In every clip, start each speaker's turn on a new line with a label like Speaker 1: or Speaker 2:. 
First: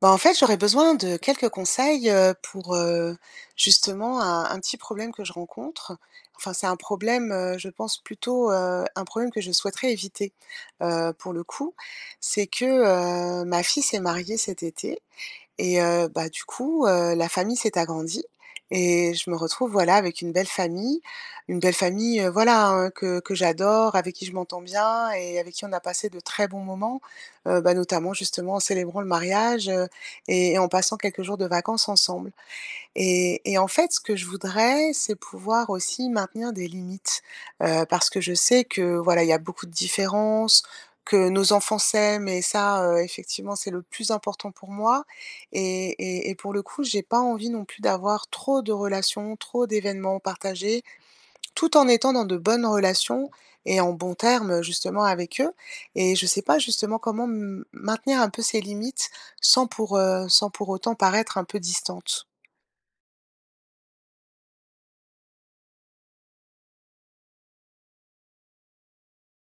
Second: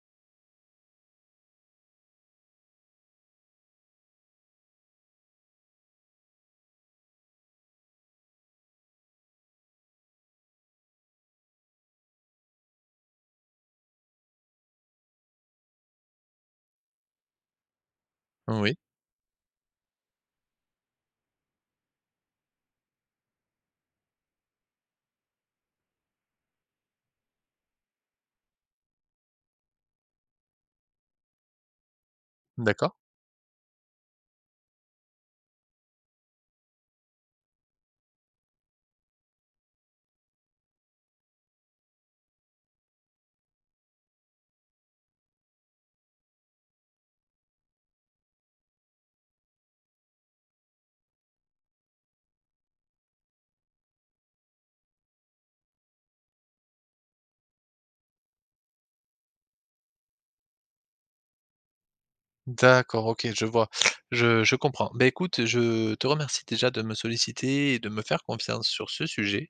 Speaker 1: Bah, en fait, j'aurais besoin de quelques conseils, pour, justement un petit problème que je rencontre. Enfin, c'est un problème, je pense plutôt, un problème que je souhaiterais éviter, pour le coup. C'est que, ma fille s'est mariée cet été et bah, du coup, la famille s'est agrandie
Speaker 2: Oui,
Speaker 1: et je me retrouve, voilà, avec une belle famille, voilà, hein, que j'adore, avec qui je m'entends bien et avec qui on a passé de très bons moments, bah, notamment justement en célébrant le mariage, et en passant quelques jours de vacances ensemble.
Speaker 2: d'accord.
Speaker 1: Et en fait, ce que je voudrais, c'est pouvoir aussi maintenir des limites, parce que je sais que, voilà, il y a beaucoup de différences, que nos enfants s'aiment et ça, effectivement, c'est le plus important pour moi et pour le coup, j'ai pas envie non plus d'avoir trop de relations, trop d'événements partagés, tout en étant dans de bonnes relations et en bons termes, justement avec eux et je sais pas justement comment m maintenir un peu ces limites sans pour autant paraître un peu distante.
Speaker 2: D'accord, OK, je vois. Je comprends. Ben écoute, je te remercie déjà de me solliciter et de me faire confiance sur ce sujet.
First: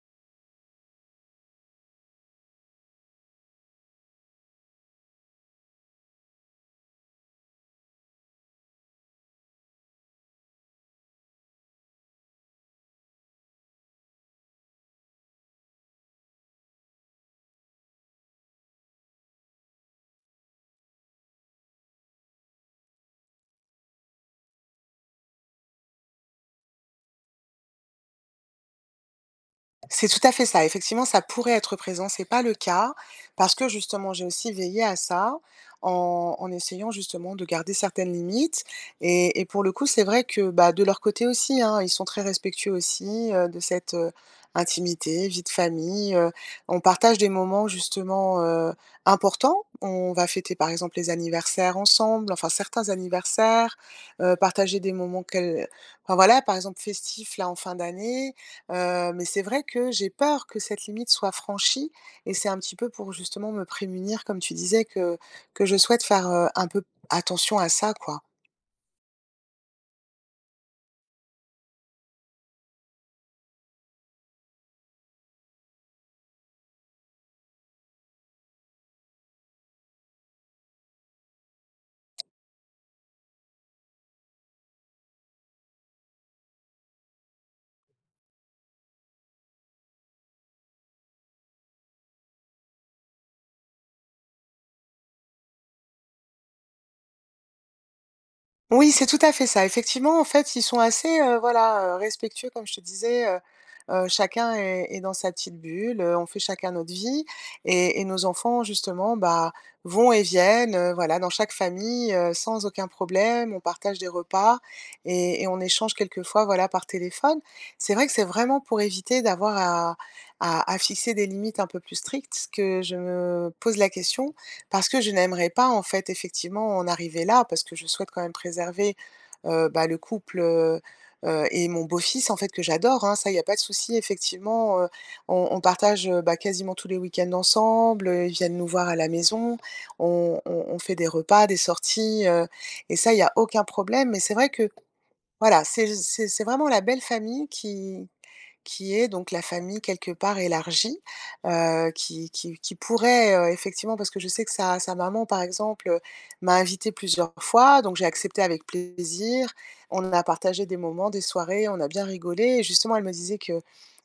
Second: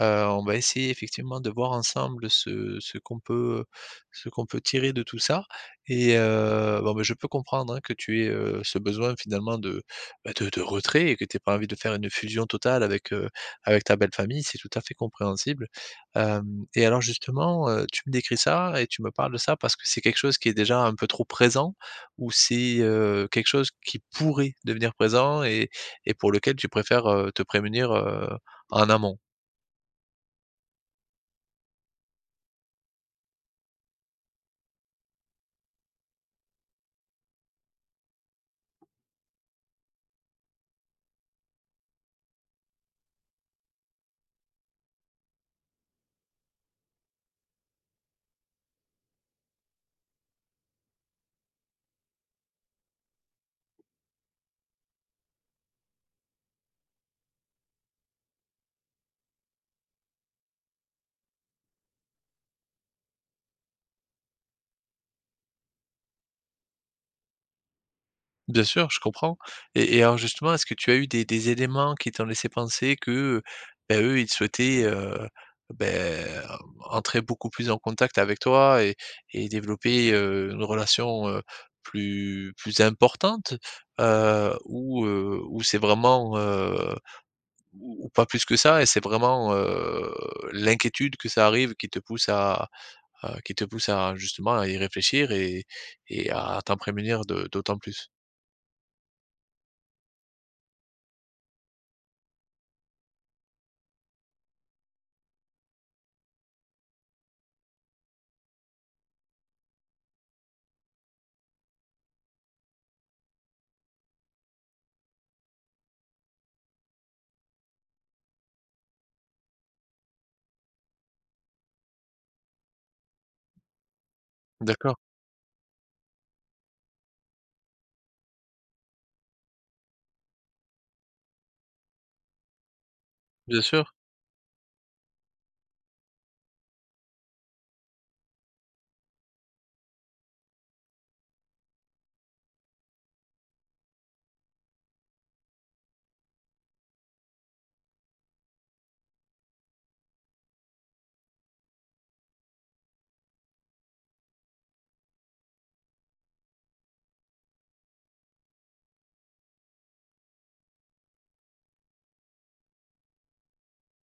Speaker 2: On va essayer effectivement de voir ensemble ce qu'on peut ce qu'on peut tirer de tout ça et bon, beh, je peux comprendre, hein, que tu aies, ce besoin finalement de, bah, de retrait et que tu aies pas envie de faire une fusion totale avec, avec ta belle famille, c'est tout à fait compréhensible. Hem Et alors justement, tu me décris ça et tu me parles de ça parce que c'est quelque chose qui est déjà un peu trop présent ou c'est, quelque chose qui pourrait devenir présent et pour lequel tu préfères, te prémunir, en amont?
Speaker 1: C'est tout à fait ça. Effectivement, ça pourrait être présent. C'est pas le cas parce que justement, j'ai aussi veillé à ça en essayant justement de garder certaines limites et pour le coup, c'est vrai que, bah, de leur côté aussi, hein, ils sont très respectueux aussi, de cette, intimité, vie de famille. On partage des moments justement, importants. On va fêter par exemple les anniversaires ensemble, enfin certains anniversaires, partager des moments quel enfin voilà, par exemple festifs là en fin d'année. Mais c'est vrai que j'ai peur que cette limite soit franchie et c'est un petit peu pour justement me prémunir, comme tu disais, que je souhaite faire, un peu attention à ça, quoi.
Speaker 2: Bien sûr, je comprends et alors justement, est-ce que tu as eu des éléments qui t'ont laissé penser que, heu, bah, eux, ils souhaitaient, beh, entrer beaucoup plus en contact avec toi et développer, une relation, plus importante? Ou c'est vraiment, ou pas plus que ça et c'est vraiment, l'inquiétude que ça arrive qui te pousse à qui te pousse à justement à y réfléchir et à t'en prémunir de d'autant plus?
Speaker 1: Oui, c'est tout à fait ça. Effectivement, en fait, ils sont assez, voilà, respectueux comme je te disais, chacun est dans sa petite bulle, on fait chacun notre vie et nos enfants justement, bah, vont et viennent, voilà, dans chaque famille, sans aucun problème. On partage des repas et on échange quelquefois, voilà, par téléphone. C'est vrai que c'est vraiment pour éviter d'avoir à fixer des limites un peu plus strictes que je me pose la question parce
Speaker 2: D'accord.
Speaker 1: que je n'aimerais pas, en fait, effectivement, en arriver là, parce que je souhaite quand même préserver, bah, le couple, et mon beau-fils, en fait, que j'adore, hein, ça, il y a pas de
Speaker 2: Bien sûr,
Speaker 1: souci, effectivement, on partage, bah, quasiment tous les week-ends ensemble, ils viennent nous voir à la maison, on fait des repas, des sorties, et ça, il y a aucun problème mais c'est vrai que, voilà, c'est vraiment la belle famille qui est donc la famille quelque part élargie, qui pourrait, effectivement parce que je sais que sa maman par exemple, m'a invitée plusieurs fois, donc j'ai accepté avec plaisir. On a partagé des moments, des soirées, on a bien rigolé et justement elle me disait que,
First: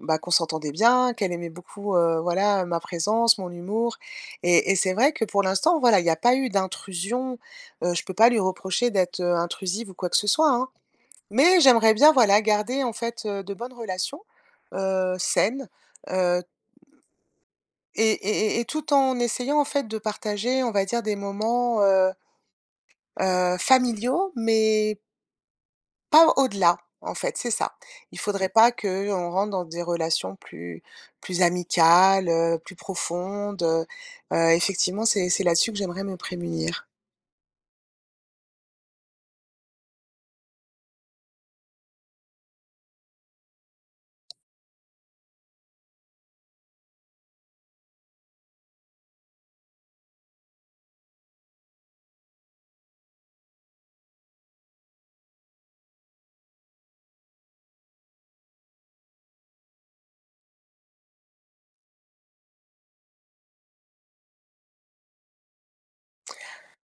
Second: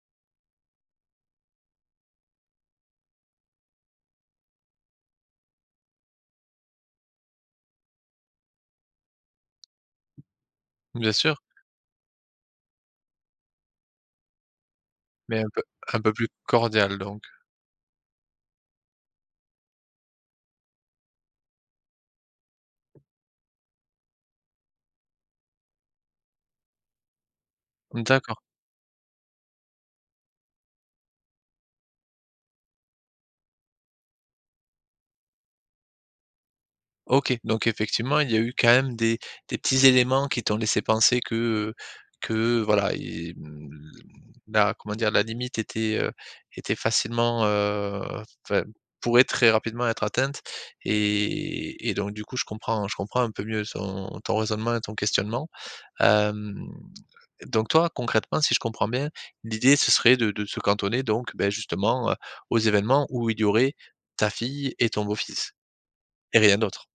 Speaker 1: bah, qu'on s'entendait bien, qu'elle aimait beaucoup, voilà, ma présence, mon humour et c'est vrai que pour l'instant, voilà, il n'y a pas eu d'intrusion, je peux pas lui reprocher d'être, intrusive ou quoi que ce soit, hein.
Speaker 2: bien sûr,
Speaker 1: Mais j'aimerais bien, voilà, garder en fait, de bonnes relations,
Speaker 2: mais
Speaker 1: saines,
Speaker 2: un peu plus
Speaker 1: heu
Speaker 2: cordial donc.
Speaker 1: et tout en essayant en fait de partager, on va dire des moments, familiaux, mais pas au-delà, en fait, c'est ça. Il
Speaker 2: D'accord,
Speaker 1: faudrait pas qu'on rentre dans des relations plus amicales, plus profondes, effectivement, c'est là-dessus que j'aimerais me prémunir.
Speaker 2: OK, donc effectivement, il y a eu quand même des petits éléments qui t'ont laissé penser que voilà et mmh, la comment dire? La limite était, était facilement, enfin, pourrait très rapidement être atteinte et donc du coup, je comprends un peu mieux ton ton raisonnement et ton questionnement. Hem, donc toi, concrètement, si je comprends bien, l'idée ce serait de se cantonner donc, beh, justement, aux événements où il y aurait ta fille et ton beau-fils et rien d'autre?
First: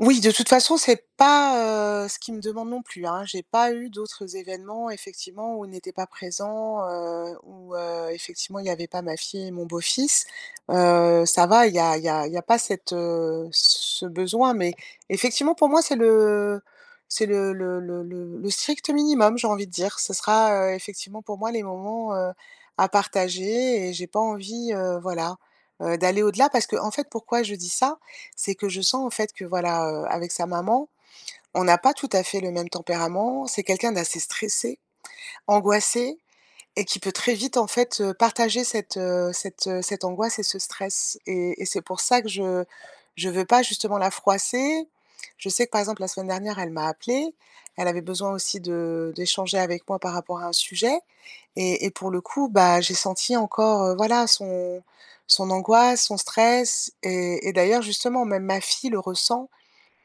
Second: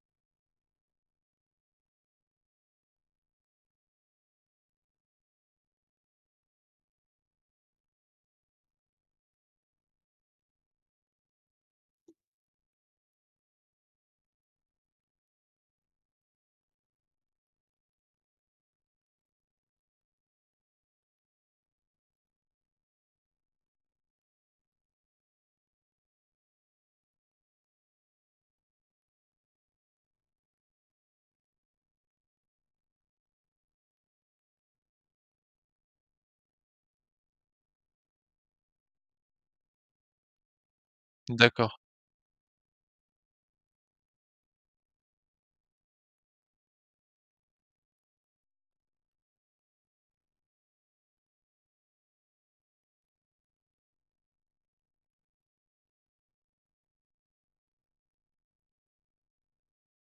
Speaker 1: Oui, de toute façon, c'est pas, ce qu'ils me demandent non plus, hein. J'ai pas eu d'autres événements effectivement où ils n'étaient pas présents, où, effectivement il y avait pas ma fille et mon beau-fils. Ça va, il y a il y a il y a pas cette, ce besoin, mais effectivement pour moi c'est le strict minimum, j'ai envie de dire. Ce sera, effectivement pour moi les moments, à partager et j'ai pas envie, voilà, d'aller au-delà parce que en fait pourquoi je dis ça? C'est que je sens en fait que voilà, avec sa maman, on n'a pas tout à fait le même tempérament. C'est quelqu'un d'assez stressé, angoissé et qui peut très vite en fait, partager cette, cette angoisse et ce stress et
Speaker 2: D'accord.
Speaker 1: c'est pour ça que je veux pas justement la froisser. Je sais que par exemple la semaine dernière, elle m'a appelée, elle avait besoin aussi de d'échanger avec moi par rapport à un sujet et pour le coup, bah, j'ai senti encore, voilà son angoisse, son stress et d'ailleurs justement même ma fille le ressent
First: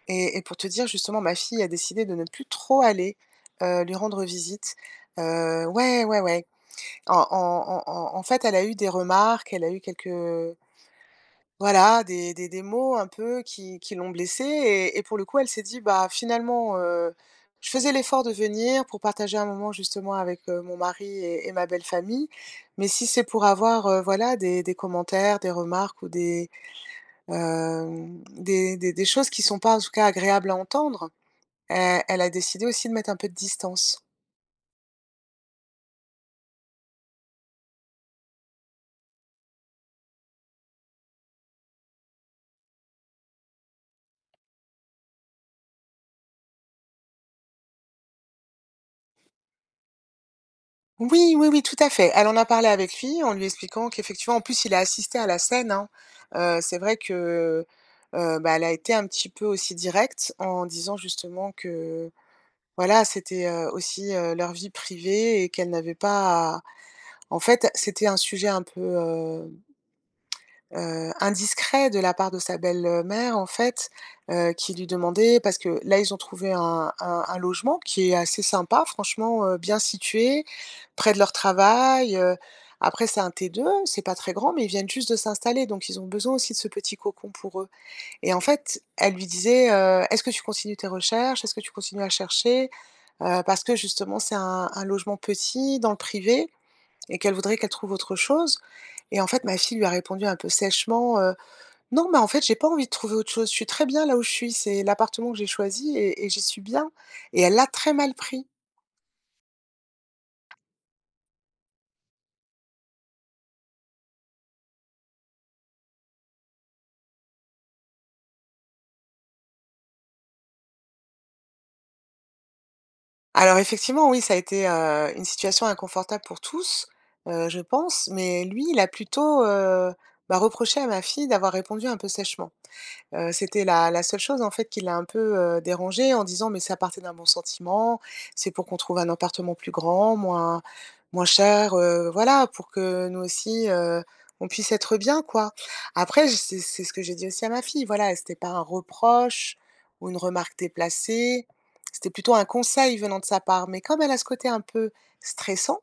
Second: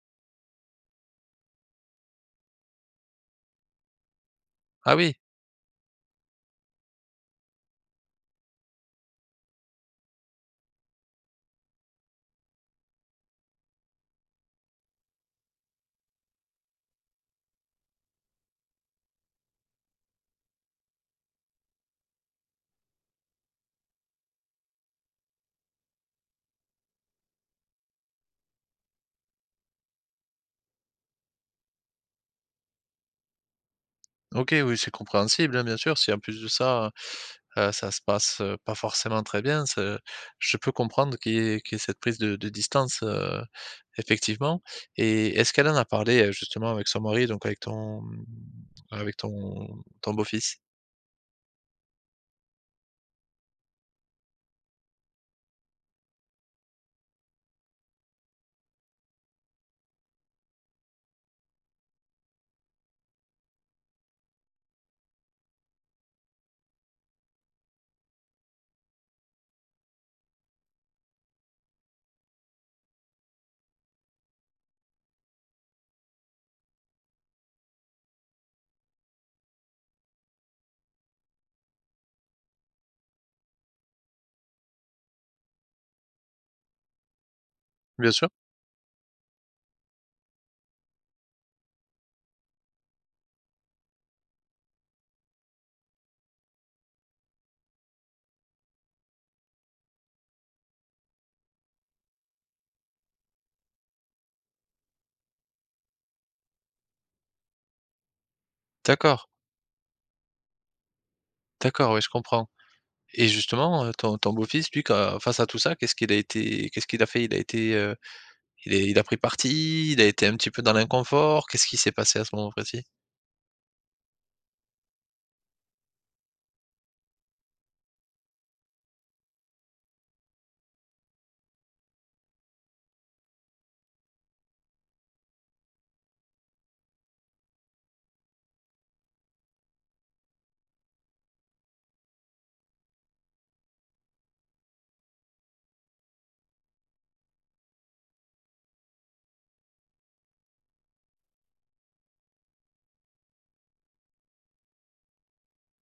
Speaker 1: et pour te dire, justement, ma fille a décidé de ne plus trop aller, lui rendre visite.
Speaker 2: Ah oui!
Speaker 1: Ouais, ouais, ouais. En en en fait, elle a eu des remarques, elle a eu quelques, voilà, des mots un peu qui l'ont blessée et pour le coup, elle s'est dit : « Bah, finalement, je faisais l'effort de venir pour partager un moment justement avec, mon mari et ma belle famille, mais si c'est pour avoir, voilà, des commentaires, des remarques ou des, hem, des choses qui sont pas, en tout cas, agréables à entendre, elle a décidé aussi de mettre un peu de distance. »
Speaker 2: OK, oui, c'est compréhensible, hein, bien sûr. Si en plus de ça, ça se passe, pas forcément très bien, ce je peux comprendre qu'il y ait cette prise de distance, effectivement. Et est-ce qu'elle en a parlé, justement avec son mari, donc avec ton ton beau-fils?
Speaker 1: Oui, oui, oui, tout à fait. Elle en a parlé avec lui en lui expliquant qu'effectivement en plus il a assisté à la scène, hein. C'est vrai que, bah, elle a été un petit peu aussi directe en disant justement que, voilà, c'était, aussi, leur vie privée et qu'elle n'avait pas à en fait, c'était un sujet un peu, indiscret de la part de sa belle-mère, en fait, qui lui demandait parce que là, ils ont trouvé un logement qui est assez sympa franchement, bien situé, près de leur travail, après c'est un T2, c'est pas très grand mais ils viennent juste de s'installer donc ils ont besoin aussi de ce petit cocon pour eux
Speaker 2: Bien sûr?
Speaker 1: et en fait, elle lui disait, Est-ce que tu continues tes recherches? Est-ce que tu continues à chercher ? » parce que justement c'est un logement petit dans le privé et qu'elle voudrait qu'elle trouve autre chose et en fait, ma fille lui a répondu un peu sèchement, non, mais en fait, j'ai pas envie de trouver autre chose. Je suis très bien là où je suis. C'est l'appartement que j'ai choisi et j'y suis bien et elle l'a très mal pris.
Speaker 2: D'accord, d'accord, oui, je comprends. Et justement, ton ton beau-fils, lui, quand face à tout ça, qu'est-ce qu'il a été qu'est-ce qu'il a fait? Il a été, il est il a pris parti? Il a été un petit peu dans l'inconfort? Qu'est-ce qui s'est passé à ce moment précis?
Speaker 1: Alors effectivement, oui, ça a été, une situation inconfortable pour tous, je pense, mais lui, il a plutôt, bah, reproché à ma fille d'avoir répondu un peu sèchement. C'était la seule chose en fait qui l'a un peu, dérangé en disant : « Mais ça partait d'un bon sentiment, c'est pour qu'on trouve un appartement plus grand, moins cher, voilà, pour que nous aussi, on puisse être bien, quoi. » Après j c'est ce que j'ai dit aussi à ma fille, voilà, c'était pas un reproche ou une remarque déplacée, c'était plutôt un conseil venant de sa part, mais comme elle a ce côté un peu stressant,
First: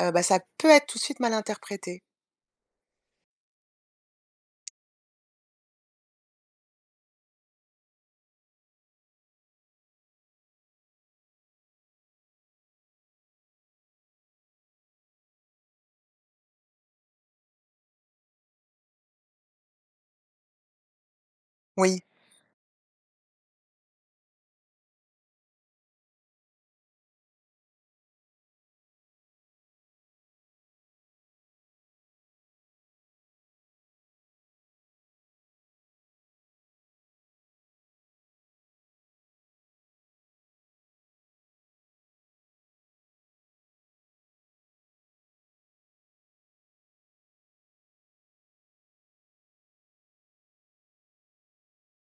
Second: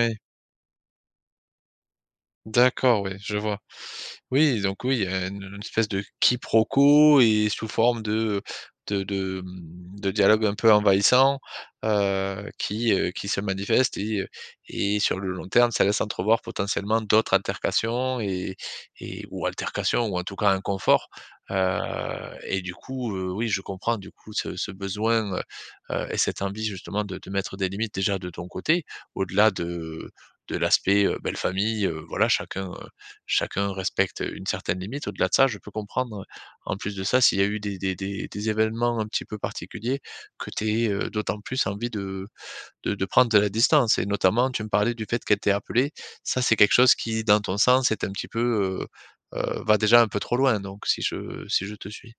Speaker 1: bah, ça peut être tout de suite mal interprété.
Speaker 2: D'accord, oui, je vois. Oui, donc oui, il y a une espèce de quiproquo et sous forme de de, mmh, de dialogue un peu envahissant, qui se manifeste et sur le long terme, ça laisse entrevoir potentiellement d'autres altercations et ou altercations ou en tout cas inconfort, heu
Speaker 1: Oui.
Speaker 2: et du coup, oui, je comprends du coup ce besoin, et cette envie justement de mettre des limites déjà de ton côté, au-delà de l'aspect, belle famille, voilà chacun, chacun respecte une certaine limite. Au-delà de ça, je peux comprendre, en plus de ça, s'il y a eu des événements un petit peu particuliers, que tu aies, d'autant plus envie de prendre de la distance et notamment, tu me parlais du fait qu'elle t'ait appelé. Ça, c'est quelque chose qui, dans ton sens, est un petit peu, va déjà un peu trop loin, donc si je si je te suis.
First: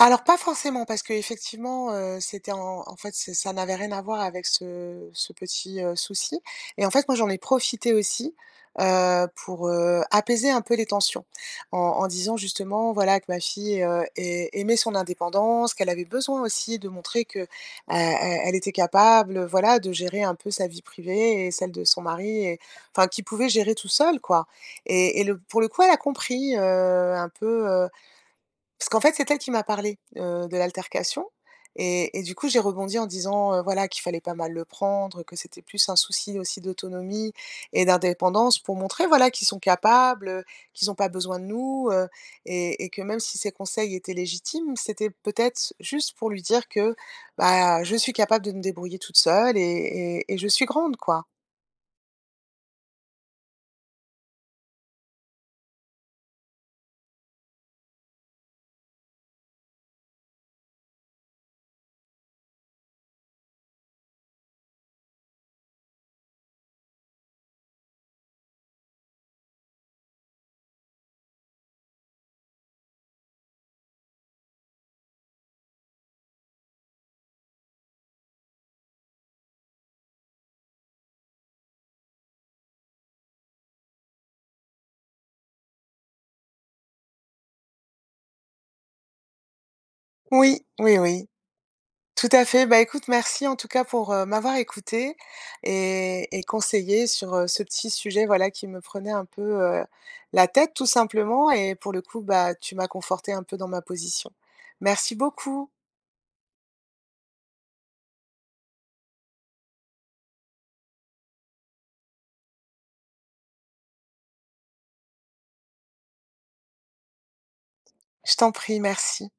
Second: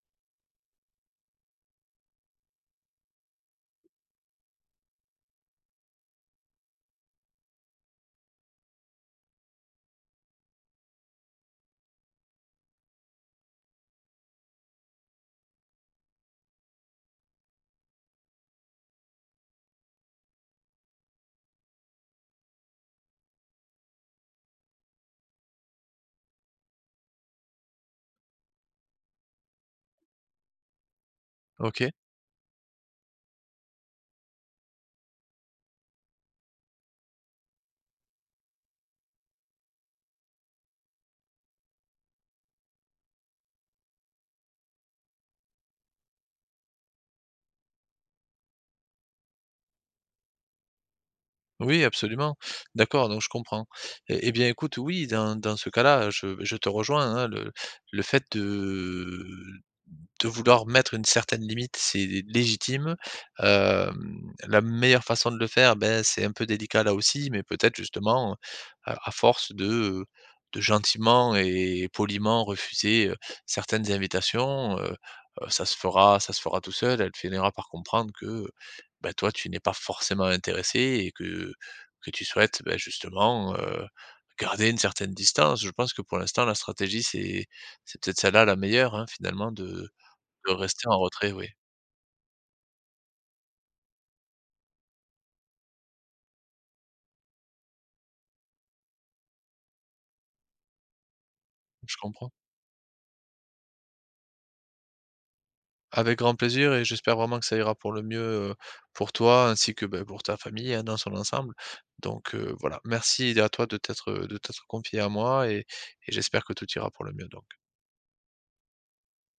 Speaker 1: Alors pas forcément parce qu'effectivement, c'était en fait, c'est ça n'avait rien à voir avec ce petit, souci et en fait, moi, j'en ai profité aussi, pour, apaiser un peu les tensions en disant justement, voilà, que ma fille, ai aimait son indépendance, qu'elle avait besoin aussi de montrer que, elle était capable, voilà, de gérer un peu sa vie privée et celle de son mari et enfin, qui pouvait gérer tout seul quoi et le pour le coup, elle a compris, un peu, parce qu'en fait, c'est elle qui m'a parlé, de l'altercation
Speaker 2: OK.
Speaker 1: et du coup, j'ai rebondi en disant, voilà, qu'il fallait pas mal le prendre, que c'était plus un souci aussi d'autonomie et d'indépendance pour montrer, voilà, qu'ils sont capables, qu'ils n'ont pas besoin de nous, et que même si ses conseils étaient légitimes, c'était peut-être juste pour lui dire que, bah, je suis capable de me débrouiller toute seule et je suis grande, quoi.
Speaker 2: Oui, absolument. D'accord, donc je comprends et bien, écoute, oui, dans dans ce cas-là, je te rejoins, hein, le fait de vouloir mettre une certaine limite, c'est légitime. Hem, la meilleure façon de le faire, ben c'est un peu délicat là aussi, mais peut-être justement, à force de gentiment et poliment refuser, certaines invitations, ça se fera tout seul. Elle finira par comprendre que, ben toi, tu n'es pas forcément intéressé et que tu souhaites, bah, justement, garder une certaine distance. Je pense que pour l'instant, la stratégie, c'est peut-être celle-là la meilleure, hein, finalement de
Speaker 1: Oui,
Speaker 2: rester en
Speaker 1: oui, oui.
Speaker 2: retrait, oui,
Speaker 1: Tout à fait. Bah, écoute, merci en tout cas pour, m'avoir écouté et conseillée sur, ce petit sujet, voilà, qui me prenait un peu, la tête tout simplement et pour
Speaker 2: je
Speaker 1: le coup,
Speaker 2: comprends.
Speaker 1: bah, tu m'as conforté un peu dans ma position. Merci beaucoup.
Speaker 2: Avec grand plaisir et j'espère vraiment que ça ira pour le mieux, heu, pour toi ainsi que, bah, pour ta famille, hein, dans son ensemble. Donc, voilà, merci à toi de t'être confié à moi et j'espère que tout ira pour le mieux donc.
Speaker 1: Je t'en prie, merci.